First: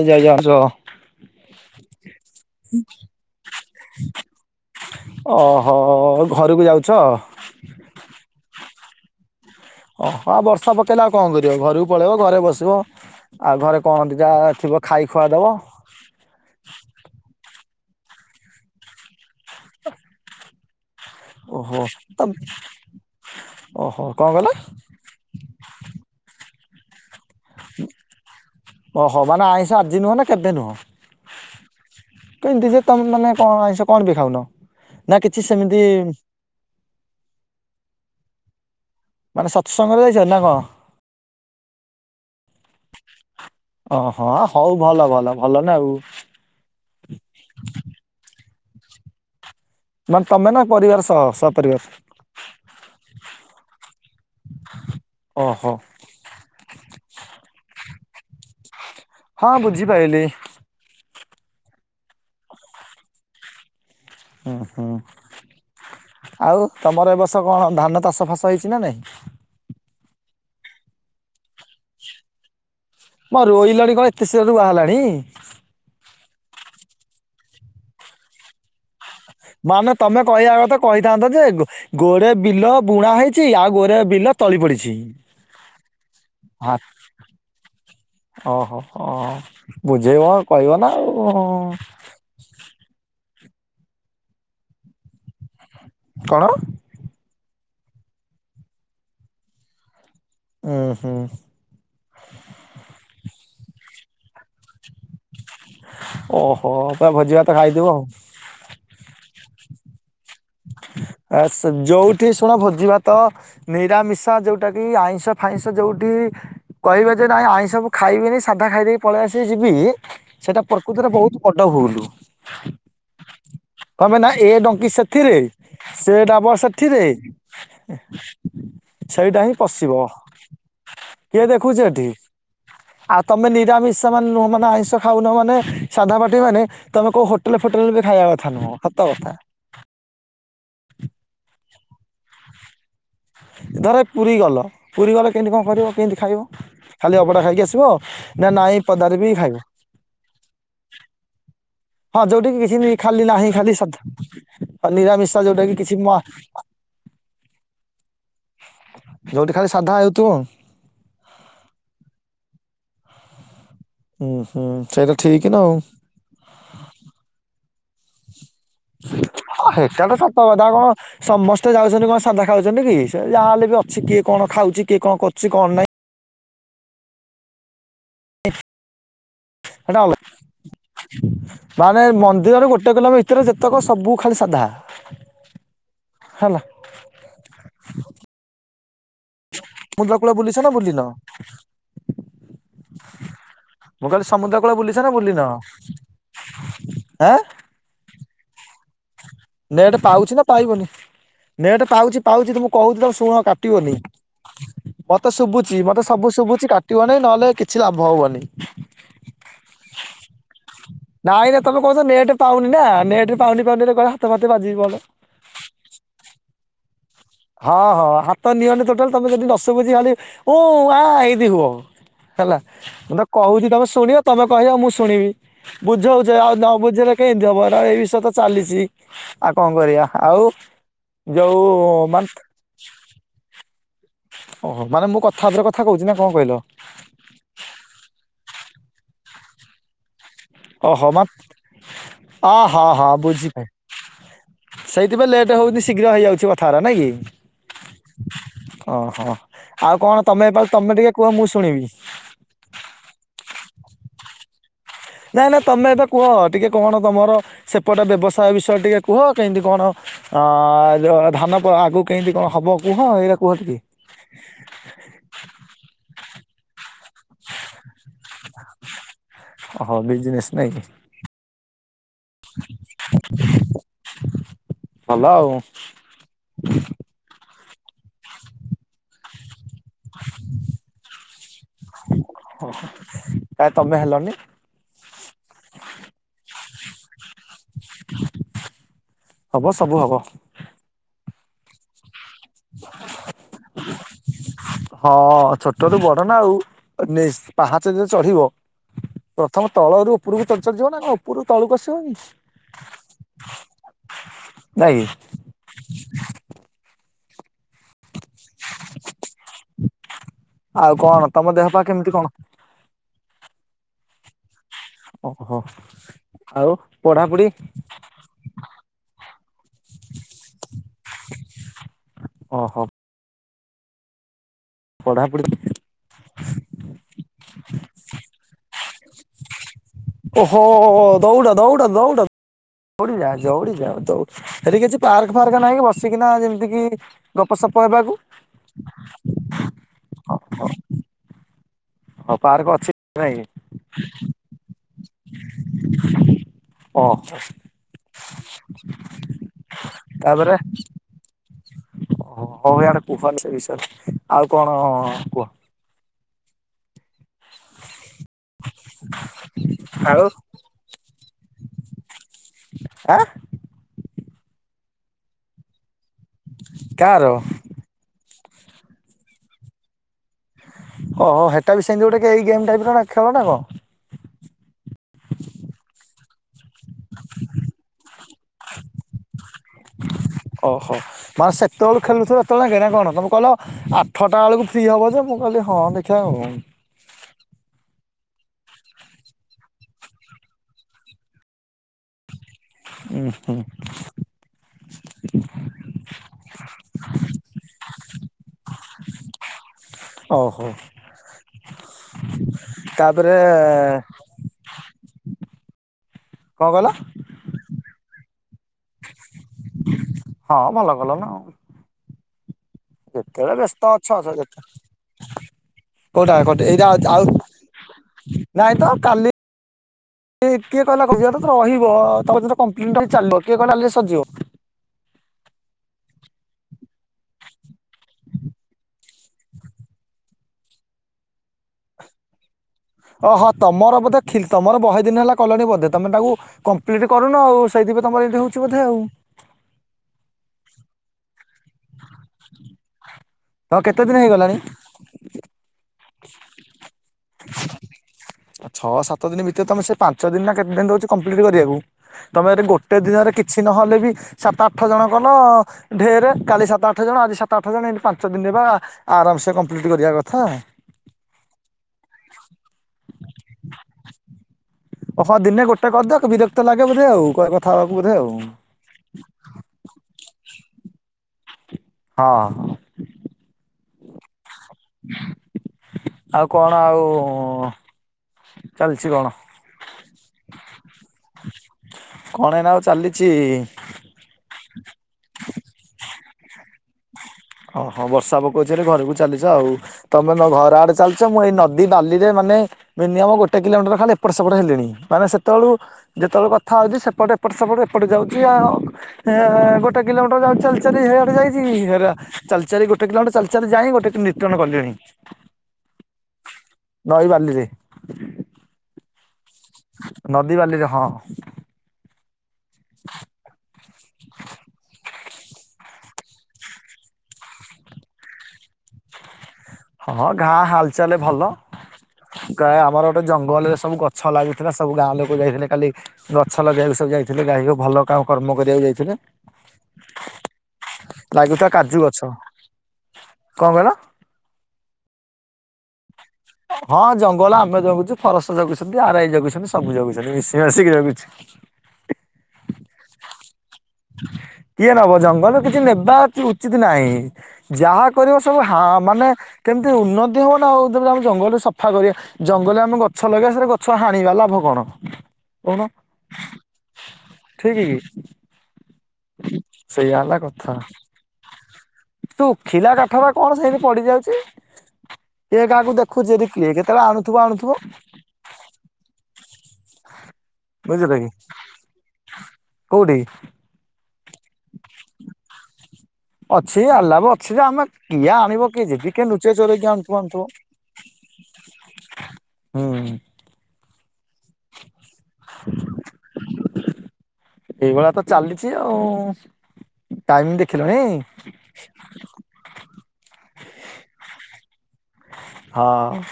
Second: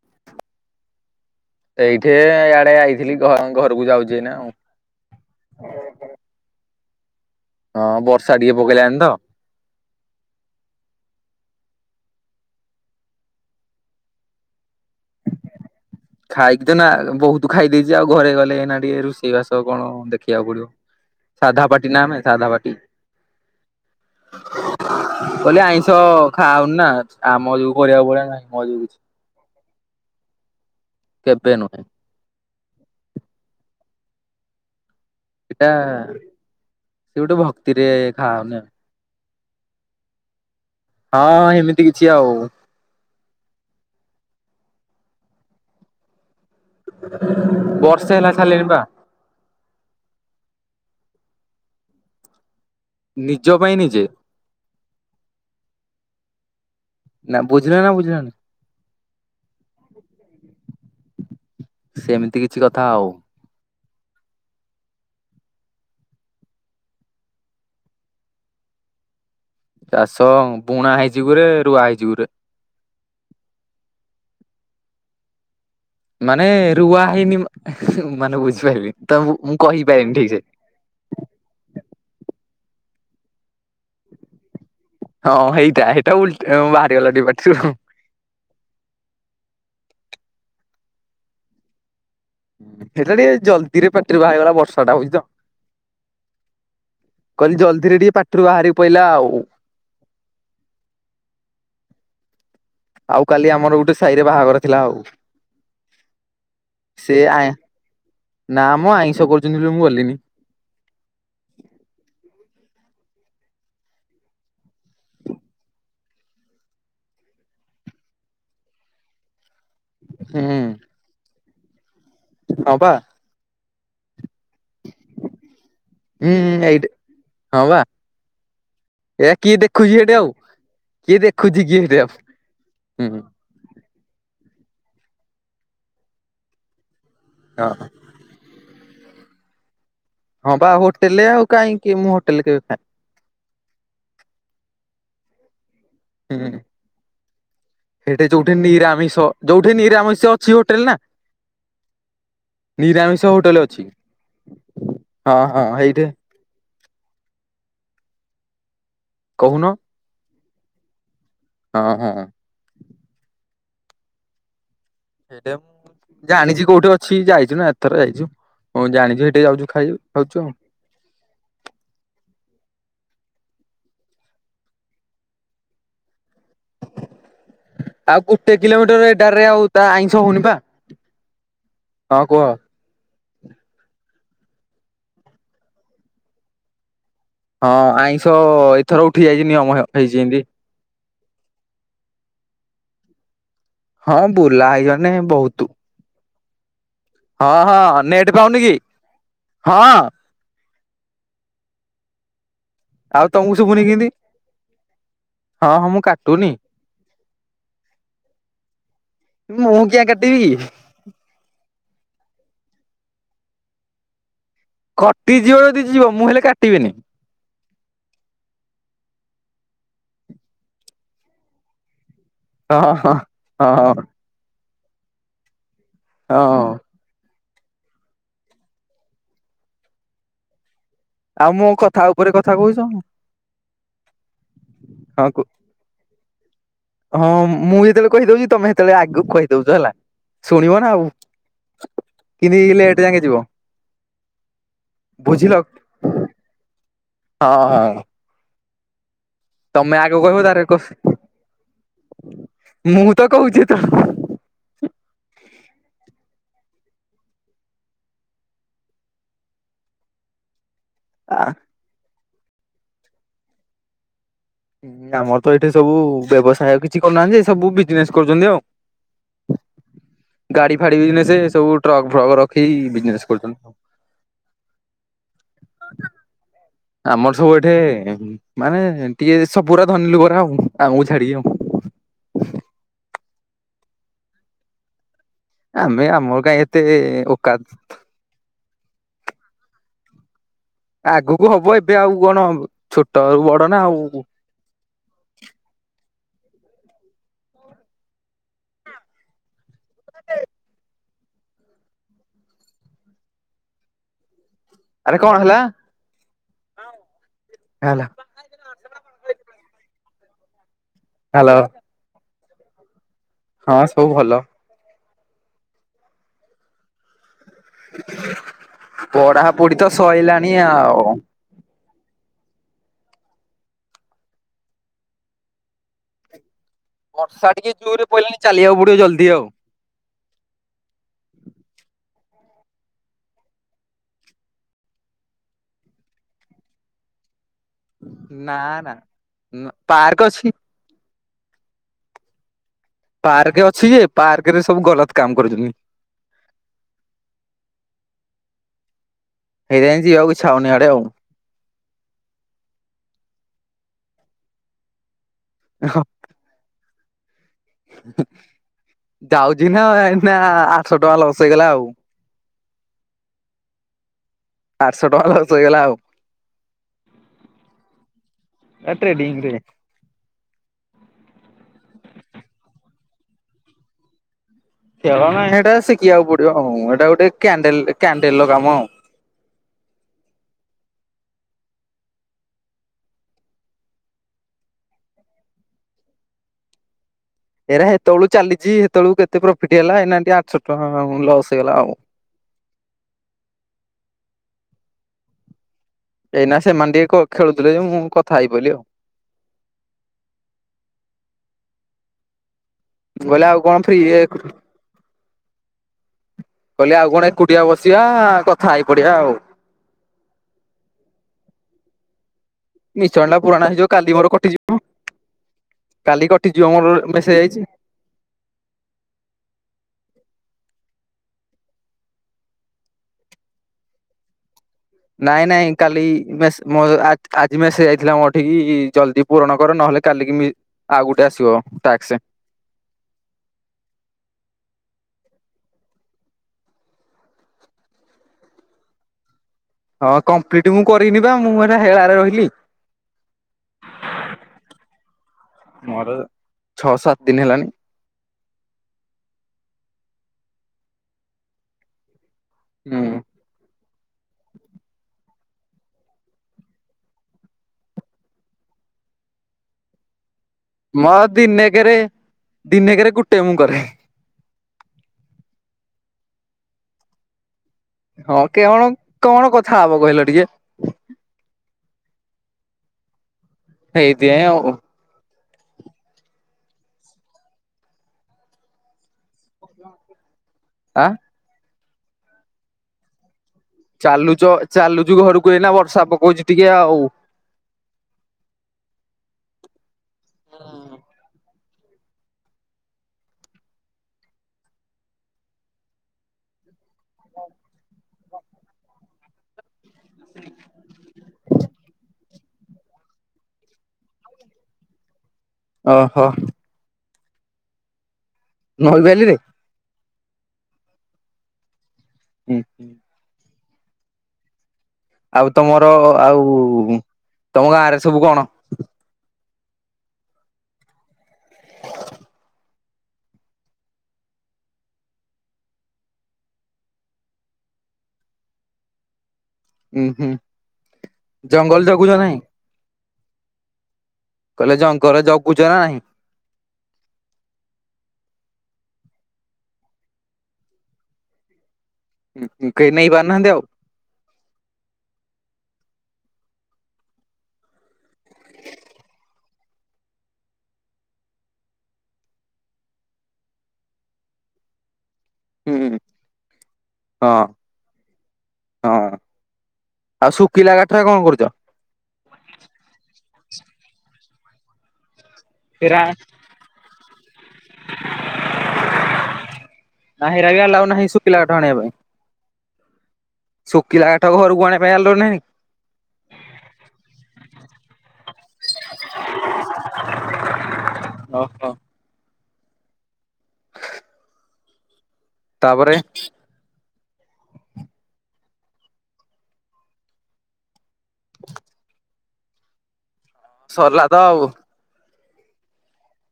ଯାଇ ଯାଇ ଯାଣିଛ। ଏଇଠି ଇଡେ ଆଇଥିଲି ଘରକୁ ଯାଉଛି ଏଇନା ଆଉ। ଓହୋ ଘରକୁ ଯାଉଛ। ହଁ ବର୍ଷା ଟିକେ ପକେଇଲାଣି ତ। ଓହୋ ଆଉ ବର୍ଷା ପକେଇଲେ ଆଉ କଣ କରିବ ଘରକୁ ପଳେଇବ ଘରେ ବସିବ। ଆଉ ଘରେ କଣନ୍ତି ଯାହା ଥିବ ଖାଇ ଖୁଆଦବ। ଖାଇକି ତ ନା ବହୁତ ଖାଇ ଦେଇେଇଛି ଆଉ ଘରେ ଗଲେ ଏନା ଟିକେ ରୋଷେଇ ବାସ କଣ ଦେଖିବାକୁ ପଡିବ। ଓହୋ ସାଧାପାଟି ନା ତ ଆମେ ସାଧାପାଟି। ଓହୋ କଣ କହିଲ। ଖାଉନ ନା ଆମ ଯଉ କରିବା ଭଳିଆ ନାହିଁ [unintelligible] ଓହୋ ମାନେ ଆଇଁଷ ଆଜି ନୁହଁ ନା କେବେ ନୁହଁ। କେବେ ନୁହେଁ। କେମତି ଯେ ତମ ମାନେ କଣ ଆଇଁଷ କଣ ପିଇଁ ଖାଉନ? ନା କିଛି ଏଇଟା ସେମିତି [inaudible] ସେ ଗୋଟେ ଭକ୍ତିରେ ଖା ହଉନି ଆଉ ମାନେ ସତ୍ସଙ୍ଗରେ ଯାଇଛ ନା କଣ? ହଁ ଏମିତି କିଛି ଆଉ [inaudible] ହଁ ହଉ ଭଲ ଭଲ ଭଲ ନା ଆଉ। ଗଲେଣିବା। ମାନେ ତମେ ନା ପରିବାର ସହ ସପରିବାର। ନିଜ ପାଇଁ ନିଜେ ଓହୋ [inaudible] ନା ବୁଝିଲ ନା ବୁଝିଲନି। [inaudible] ହଁ ବୁଝିପାଇଲି। ସେମିତି କିଛି କଥା ଆଉ ଉଁ ହୁଁ। ଆଉ ତମର ଏ ବର୍ଷ କଣ ଧାନ ଚାଷ ଫାସ ହେଇଛି ନା ନାଇଁ। ଚାଷ ବୁଣା ହେଇଛି ଗୁରେ ରୁଆ ହେଇଛି ଗୁରେ। ବରଓଲାଣି କଣ ଏତେ ଶୀଘ୍ର ଭାହାରିଲାଣି। ମାନେ ରୁଆ ହେଇନି ମାନେ ବୁଝିପାଇଲେକି। ମାନେ ତମେ କହିବା କଥା କହିଥାନ୍ତ ଯେ ଗୋଡ଼େ ବିଲ ବୁଣାହେଇଛି। ଆଉ ଗୋରେ ବିଲ ତଳି ପଡିଛି ହଁ ହେଇଟା ହେଇଟା ଉଲ [inaudible] ହଁ। ବାହାରିଗଲା ଟିକେ ପାଟିରୁ। [inaudible] ଓହୋ ହ ବୁଝେଇବା କହିବା ନା ଆଉ ସେଟା ଟିକେ ଜଲ୍ଦି ରେ ପାଟିରୁ ବାହାରିଗଲା ବର୍ଷା ଟା ହଉଛି ତ। କଣ [inaudible] କହିଲି ଜଲଦିରେ ଟିକେ ପାଟିରୁ ବାହାରିକି ପଇଲା ଆଉ [inaudible] ଉଁ ହୁଁ। [inaudible] ଆଉ କାଲି ଆମର ଗୋଟେ ସାହି ରେ ବାହାଘର ଥିଲା ଆଉ [inaudible] [inaudible] ଓହୋ ପୁରା ସେ ଭୋଜି ଭାତ ଖାଇଥିବ ଆଉ ନା ମୋ ଆଇଁଷ କରୁଛନ୍ତି ବୋଲି ମୁଁ ଗଲିନି। ଅଚ୍ଛା ଯୋଉଠି ଶୁଣ ଭୋ ଯିବା ତ ନିରାମିଶ ଯୋଉଟା କି ଆଇଁଷ ଫାଇଁଷ ଯୋଉଠି କହିବେ ଯେ ନାଇ ଆଇଁଷ। ସବୁ ଖାଇବନି ସାଧା ଖାଇଦେଇକି ପଳେଇ ଆସି ଯିବି ହୁଁ ସେଇଟା ପ୍ରକୃତିରେ ବହୁତ ବଡ ଭୁଲ। ହଁ ପା। ତମେ ନା ଏ ଡଙ୍ଗ୍ ଥିରେ ସେ ହୁଁ ଡାବ ହୁଁ ଏଇଠି ସେଥିରେ ହଁ ବା ଏ ସେଇଟା ହିଁ କିଏ ପଶିବ। ଦେଖୁଛି ସେଠି ଆଉ କିଏ ଦେଖୁଛି ଦେଖୁଚି ସେଠି ଏଠି। ଆଉ। ହୁଁ ଆଉ ତମେ ନିରାମିଷ ମାନ ନୁହ ମାନେ ଆଇଁ ଷ ଖାଉନ ମାନେ ସାଧା ପାଟି ମାନେ ତମେ କୋଉ ହୋଟେଲ ହଁ ଫୋଟେଲରେ ବି ଖାଇବା କଥା ନୁହଁ। ସତ୍ ତ କଥା। ହଁ ବା ହୋଟେଲରେ ଆଉ କାହିଁକି ମୁଁ ହୋଟେଲରେ କେବେ ଖାଏ ଧର ପୁରୀ ଗଲ ପୁରୀ ଗଲେ କେମତି କଣ କରିବ? କେମତି ଖାଇବ? ହୁଁ। ଖାଲି ଅବଢ଼ା ଖାଇକି ଆସିବ ସେଇଠି ନା ଯୋଉଠି ନାଇଁ ନିରାମିଷ ପଦାରେ ବି ଖାଇବ। ଯୋଉଠି ନିରାମିଷ ଅଛି ହୋଟେଲ ନା ହଁ ଯୋଉଠି କି କିଛି ନି ନିରାମିଷ ଖାଲି ନାହିଁ ହୋଟେଲ ଖାଲି ଅଛି ସାଧା ହଁ ନିରାମିଷ ହଁ ଯୋଉଟାକି କିଛି ହେଇଠି ମ ଯୋଉଠି କହୁନ ଖାଲି ସାଧା ହେଉଥିବ। ହଁ ହଁ। ହୁଁ ହୁଁ। ଠିକ ସେଇଟା ନା ଆଉ ଜାଣିଚି କୋଉଠି ଅଛି ଯାଇଚି ନା ଏତଥର ଯାଇଚି। ହଁ ହେଟା ତ ସତ କଥା କଣ ସମସ୍ତେ ଯାଉଚନ୍ତି କଣ ସାଦା ଖାଉଚନ୍ତି କି? ସିଏ ଯାହା ହେଲେ ବି ଅଛି କିଏ କଣ ଖାଉଚି? କିଏ କଣ କରୁଚି କଣ ନାହିଁ? ଆଉ ଗୋଟେ କିଲୋମିଟର ରେଡାର ରେ ଆଉ ତ ସେଟା ଅଲଗା ଆଇଁଷ ହଉନି ବା। ମାନେ ମନ୍ଦିରରୁ ଗୋଟେ କିଲୋମି ଭିତରୁ ଯେତକ ସବୁ ଖାଲି ସାଧା ହେଲା। ହଁ ଆଇଁଷ ଏଥର ଉଠି ଯାଇଚି ନିୟମ। ହେଇଛି ମୁଦ୍ର କୂଳ ଏମିତି। ବୁଲିଛ ନା ବୁଲି ନ? ମୁଁ ହଁ କହଲି ସମୁଦ୍ର ବୁଲା କୂଳ ବୁଲିଛ ହେଇଗଲେ ନା ବୁଲି ନ? ବହୁତ ହଁ ହଁ ନେଟ ପାଉନି କି? ହଁ ନେଟ ପାଉଛି ନା ପାଇବନି। ନେଟ ପାଉଚି ପାଉଚି ଯେ ମୁଁ କହୁଚି ତମେ ଆଉ ଶୁଣ ତମକୁ ଶୁଭୁନି କାଟିବନି। କେମିତି ମତେ ହଁ ଶୁବୁଚି ହଁ ମୁଁ ମତେ ସବୁ କାଟୁନି। ଶୁବୁଚି କାଟିବ ନାହିଁ ନହେଲେ କିଛି ଲାଭ ହବନି। ମୁଁ କିଆଁ କାଟିବି ନାଇଁ ନା ତମେ କହୁଛ ନେଟ ପାଉନି ନା ନେଟ ପାଉନି ପାଉନିରେ କଣ କଟିଯିବ ଯଦି ଯିବ ମୁଁ ହେଲେ କାଟିବିନି। ହଁ ହଁ ହାତ ନିଅନି ଟୋଟାଲ ତମେ ଯଦି ନ ଶୁଭୁଛି ଖାଲି ଉଁ ଆଁ ଇନ୍ତି ହୁଅ। ହେଲା ହଁ ହଁ। ମୁଁ ତ କହୁଛି ହଁ ତମେ ହଁ। ଶୁଣିବ ତମେ କହିବ ମୁଁ ଶୁଣିବି। ବୁଝଉଛି ଆଉ ହଁ। ନ ବୁଝେଇଲେ କେଁତି ହବ। ଏଇ ବିଷୟ ତ ଚାଲିଛି ଆଉ କଣ କରିବା ଆଉ ଆଉ ଯୋଉ ମୋ କଥା ମାନ। ଉପରେ କଥା କହୁଛ ଓହୋ ମାନେ ମୁଁ ହଁ କୁ କଥା ଉପରେ କଥା କହୁଛି ନା କଣ କହିଲ। ହଁ ମୁଁ ଯେତେବେଳେ କହିଦଉଛି ତମେ ସେତେବେଳେ ଆଗକୁ କହିଦଉଛ ହେଲା। ଶୁଣିବ ନା ଆଉ ଓହୋ ମ ଅ କିନ୍ତି ହ ଲେଟ୍ ହ ଯାକେ ଯିବ ବୁଝିପାଇଲି। ସେଇଥିପାଇଁ ଲେଟ୍ ବୁଝିଲ ହଉନି ଶୀଘ୍ର ହେଇଯାଉଛି କଥାଗୁରା ନାଇଁ କି। ହଁ ହଁ। ଓହୋ। ଆଉ ତମେ କଣ ଆଗ କହିବ ତାରେ କୋସ ତମେ ଟିକେ କୁହ ମୁଁ ଶୁଣିବି। ମୁଁ ତ କହୁଛି। ତ ନାଇଁ ନାଇଁ ତମେ ଏବେ କୁହ ଟିକେ କଣ ତମର ସେପଟ ବ୍ୟବସାୟ ବିଷୟରେ ଟିକେ କୁହ କେଁତି କଣ। ଆ ଧ ଆ ଧାନ ଆଗକୁ କେଁତି କଣ ହବ କୁହ ଏଇରା କୁହ ଟିକେ। ହୁଁ ଆମର ତ ଏଠି ସବୁ ବ୍ୟବସାୟ କି କିଛି କରୁନାହାନ୍ତି ଏ ସବୁ ବିଜନେସ କରୁଛନ୍ତି ଆଉ। ଓହୋ ବିଜନେସ ନାଇଁ ଗାଡି କି ଫାଡି ବିଜନେସ ସବୁ ଟ୍ରକ୍ ଫ୍ରକ ରଖି ବିଜନେସ କରୁଛନ୍ତି। ଭଲ ଆଉ। ଥେ ମାନେ ଟିକେ। ସବୁ ଗୁରା ଧନୀ ଲୋକ ଗୁରା ଆଉ ଆମକୁ ଛାଡିକି ଆଉ। କାଇ ତମେ ହେଲନି। ଆମେ ଆମର କାଇଁ ଏତେ ଓକାତ। ହବ ସବୁ ହବ। ଆଗୁକୁ ହବ ଏବେ ଆଉ କଣ ଛୋଟ ବଡ ନା ଆଉ। ହଁ ଛୋଟରୁୁ ବଡ ନା ଆଉ ନେଶ୍ ପାହାଚ ଯିଏ ଚଢିବ ପ୍ରଥମ। ତଳରୁ ଉପରକୁ ଚଢି ଚଢ଼ୀ ଯିବ ନା କଣ ଉପରୁ ତଳକୁ ଆସିବ ହାରି। ଆରେ କଣ ହେଲା ହେଲା। ଆଉ କଣ ତମ ହ୍ୟାଲୋ ଦେହ ପା କେମିତି କଣ? ହଁ ସବୁ ଭଲ। ଓହୋ ଆଉ ପଢାପଢି। ପଢା ପୋଢି ତ ସଇଲାଣି ଆଉ। ଓହୋ। ପଢ଼ାପଢ଼ି। ବର୍ଷା ଟିକେ ଜୋର ରେ ପଇଲାଣି ଚାଲିିବାକୁ ପଡିବ ଜଲ୍ଦି ଆଉ। ହୋ ଦଉଡ ଦଉଡ ଦଉଡ। ଦୋଉଡ଼ି ଯା ଜଉଡ଼ି ଜା ଦଉ ସେଠି କିଛି ପାର୍କ ଫାର୍କ ନହିଁ କି ବସିକିନା ଯେମିତି କିି। ଗପସପ ହେବାକୁ। ନା ନା ପାର୍କ ଅଛି ହଁ ପାର୍କ ଅଛି। ନାଇଁ ପାର୍କ କି ଅଛି ଯେ ପାର୍କ ରେ ସବୁ ଗଲତ କାମ କରୁଛନ୍ତି ଓ ହୋ। [inaudible] ହେଇଥି ପାଇଁ ଜିଆକୁ ଇଛା ହଉନି ସାଡେ ଆଉ। ଓ ହୋ ହଉ ଇଆଡେ କୁହନି ସେ ବିଷୟରେ ଆଉ କଣ କୁହ। [inaudible] [unintelligible] ଯାଉଛି ନା ଆଉ ଏଇନା ଆଠଶ ଟଙ୍କା ଲସ ହେଇଗଲା ଆଉ। [inaudible] ଆଠଶ ଟଙ୍କା ଲସ ହେଇଗଲା ଆଉ। କାର। ଏ ଟ୍ରେଡିଙ୍ଗ ରେ ଓୋ ହେଟା ବି ସେମତି ଗୁଟେ ଗେ ଏଇ ଗେମ୍ ଟାଇପ ର ଖେଳ ନା କଣ। ଓ ଏଇଟା ଗୋଟେ କଣ୍ଡଲ ଟେ କ୍ୟାଣ୍ଡେଲ ର କାମ। ଓହୋ ମାନେ ସେତେବେଳୁ ଖେଳୁନଥିଲୁ ଏତେବେଳେ ନାକେ ନା କଣ ତମେ କହିଲ ଆଠଟା ବେଳକୁ ଫ୍ରି ହେବ ଯେ ମୁଁ କହିଲି ହଁ ଦେଖିଆ ଆଉ। [unintelligible] ସେତବେଳୁ ଚାଲିଛି ଏତବେଳୁ କୁ କେତେ ପ୍ରଫିଟ ହେଲା ଏନା ଟି ଆଠଶହ ଟଙ୍କା ଲସ୍ ହେଇଗଲା ଆଉ। ଉଁ ହୁଁ। ଏଇନା ସେମାନେ ଟିକେ କ ଖେଳୁଥିଲେ ଯେ ମୁଁ କଥା ହେଇ ପଇଲି ଆଉ। ଓହୋ ମୁଁ ତାପରେ କହିଲି ଆଉ କଣ ଫ୍ରି କଣ କହିଲ କହିଲି ଆଉ କଣ ଏକୁଟିଆ ବସିବା କ ହଁ ଭଲ କଲ ନା। ମିଶନ ଟା ଯେତେବେଳେ ପୁରାଣା ହେଇଯିବ ବ୍ୟସ୍ତ କାଲି ଅଛ ମୋର ଅଛ କଟିଯିବ ଯେତେ କାଲି କୋଉଟା କଟିଯିବ ଗୋଟେ ମୋର ଏଇଟା ଆଉ ମେସେଜ ଆଇଛି। ନାଇଁ ତ ଆଉ କାଲି ଲି କିଏ କହିଲା କରିଛି ଏଇଟା ତ ରହିବତମେ [inaudible] ଚାଲିବ କିଏ କହିଲା [inaudible] ସରିଯିବ। ନାଇଁ ନାଇଁ କାଲି ମେସେ ମ ଆ ଆଜି ମେସେଜ ଯାଇଥିଲା ମୋ ଠିକି ଜଲଦି ପୂରଣ କର ନହେଲେ ଲେ କାଲିକି ମି ଆଉ ଗୋଟେ ଆସିବ ଟାକ୍ସ। [inaudible] ଓହଁ ତମର ବୋଧେ ଥି ତମର ବହେ ଦିନ ହେଲା କଲଣି ବୋଧେ ତମେ ତାକୁ କମ୍ପ୍ଲିଟ୍ କରୁନ ଆଉ ସେଇଦିନ ଏବେ ତମର ଏମିତି ହଉଛି ବଧେ ଆଉ। ହଁ କମ୍ପ୍ଲିଟ ମୁ କରିନି ବା ମୁଁ ଏଣେ ହେଳାରେ ରହିଲି। ହଁ କେତେ ଦିନ ହେଇଗଲାଣି। ମୋର ଛଅ ସାତ ଦିନ ହେଲାଣି। ଛଅ ସାତ ଦିନ ଭିତରେ ତମେ ସେ ପାଞ୍ଚ ଦିନ ନା କେତେ ଦିନ ରହୁଛି କମ୍ପ୍ଲିଟ କରିବାକୁ। ତମେ ଗୋଟେ ହୁଁ। ଦିନରେ କିଛି ନହଲେ ବି ସାତ ଆଠ ଜଣ କଲ ଢେରେ କାଲି ସାତ ଆଠ ଜଣ ଆଜି ସାତ ଆଠ ଜଣ ଏଠି ପାଞ୍ଚ ଦିନ ରେ ପା ଆରାମ ସେ କମ୍ପ୍ଲିଟ୍ କରିବା କଥା। ମୋର ଦିନେ କେରେ ଦିନେ କେରେ ଗୁଟେ ମୁଁ କରେ। ଓହଁ ଦିନେ ଗୋଟେ କରିଦିଅ ବିରକ୍ତ ଲାଗେ ବୋଧେ ଆଉ କହି ହଁ କିଅଣ କଣ କଥା ହବ କହିଲ ଟିକେ। ହଁ। ହେଇଥି ପାଇଁ ଆଉ। [inaudible] ଆଉ କଣ ଆଉ ଚାଲିଛି କଣ। ଆଁ। କଣ ଏନା ଆଉ ଚାଲିଛି। ଚାଲୁଛ ଚାଲୁଚୁ ଘରୁକୁ ଏଇନା ବର୍ଷା ପକଉଛି ଟିକେ ଆଉ। ଓ ହଁ ବର୍ଷା ପକଉଛି ବୋଲି ଘରୁକୁ ଚାଲିଛ ଆଉ ତମେ ତମ ଘର ଆଡେ ଚାଲୁଛ ମୁଁ ଏଇ ନଦୀ ଦି ବାଲିରେ ମାନେ ମିନିମମ୍ ଗୋଟେ କିଲୋମିଟର ଖାଲି ଏପଟ ସେପଟ ହେଲିଣି ମାନେ ସେତେବେଳୁ ଯେତେବେଳୁ କ ଥା ହଉଛି ସେପଟେ ଏପଟ ସେପଟ ଏପଟେ ଯାଉ ଛି ଆଉ ସେ ଗୋଟେ କିଲୋମିଟର ଯାଉଛି ଚାଲି ଚାଲି ହେଆଡେ ଯାଇଛି ରା ଚାଲ ଚାଲି ଗୋଟେ କିଲୋମିଟର ଚାଲ ଚାଲି ଯାଇଁ ଗୋଟେ ନିଦ୍ରଣ କଲିଣି। ଅ ହଁ। ନଈ ବାଲିରେ। ନଈ ବାଲିରେ। ନଦୀ ବାଲିରେ ହଁ। [inaudible] [inaudible] ଆଉ ତମର ଆଉ ତମ ଗାଁରେ ସବୁ କଣ ହଁ ଗାଁ ହାଲଚାଲ ଭଲ ଗା ଆମର ଗୋଟେ ଜଙ୍ଗଲରେ ସବୁ ଗଛ ଲାଗୁଥିଲା ସବୁ ଗାଁ ଲୋକ ଯାଇଥିଲେ କାଲି ଗଛ ଲଗେଇବାକୁ ସବୁ ଯାଇଥିଲେ ଯାଇ ହୋଉ ଭ ଭଲ କ କର୍ମ କରିବାକୁ ଯାଇଥିଲେ ଉଁ ହୁଁ ଲାଗୁଥିଲା ଜଙ୍ଗଲ କାଜୁ ଜଗୁଛ ଗଛ। ନାହିଁ କଣ କହିଲ? କହିଲେ ଜଙ୍ଗଲ ଜଗୁଛ ନା ନାହିଁ? ହଁ ଜଙ୍ଗଲ ଆମେ ଜଗୁଛୁ ଫରେସ ଜଗୁଛନ୍ତି ଆରାଇ ଜଗୁଛନ୍ତି ସବୁ ଜଗୁଛନ୍ତି ମିଶି ମାଶିକି ଜଗୁଚୁ। କେହି ନେଇ ପାରୁନାହାନ୍ତି ଆଉ। କିଏ ନବ ଜଙ୍ଗଲରୁ କିଛି ନେବା କିଛି ଉଚିତ ନାହିଁ ଯାହା କରିବ ସବୁ ହା ମାନେ କେମିତି ଉନ୍ନତି ହବ ନା ଆଉ ତମେ ଜାନ ଜଙ୍ଗଲରେ ସଫା କରିବା ଜଙ୍ଗଲରେ ଆମେ ଗଛ ଲଗେଇବା ସେଟା ଗଛ ହାଣିବା ଲାଭ କଣ? ହୁଁ କଣ ହଁ ଠିକ କି। ହଁ ସେଇଆ ଆଉ ହେଲା କଥା ଶୁଖିଲା କାଠରେ କଣ କରୁଛ? ତୁ ଖିଲା କା ଘରା କଣ ସେଇଠ ପଡି ଯାଉଛି। କିଏ କାହାକୁ ହେରା ଦେଖୁଚି ଯଦି କିଏ କେତେବେଳେ ଆଣୁଥିବ ଆଣୁଥିବ। ନାଁ ହେରା ବି ଆଲାଉ ନାହିଁ ବୁଝିଲ କି ଶୁଖିଲା କାଠ ଆଣିବା ପାଇଁ। କୋଉଠି, ଶୁଖିଲା କାଠ ଘରକୁ ଆଣିବା ପାଇଁ ଆଲାଉ ନାହିଁ? ଅଛି ଆଲାଉ ଅଛି ଯେ ଆମେ କିଏ ଆଣିବ କି ଯେଦି କିଏ ଲୁଚେଇ ଚୋରେଇକି ଆଣୁଥିବ ଆଣୁଥିବ। [inaudible] ଓହୋ। ହୁଁ ଉଁ ତାପରେ ଏଇଭଳିଆ ତ ଚାଲିଛି ଆଉ ଟାଇମ ଦେଖିଲଣି? ସରିଲା ତ ଆଉ। ହଁ ଅଂ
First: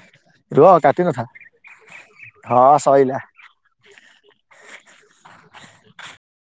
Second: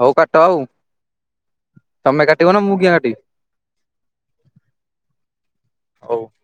ହଉ କାଟ ଆଉ ତମେ କାଟିବ ନା ହଁ ମୁଁ କିଆଁ ସଇଲା। କାଟିବି। ହଉ।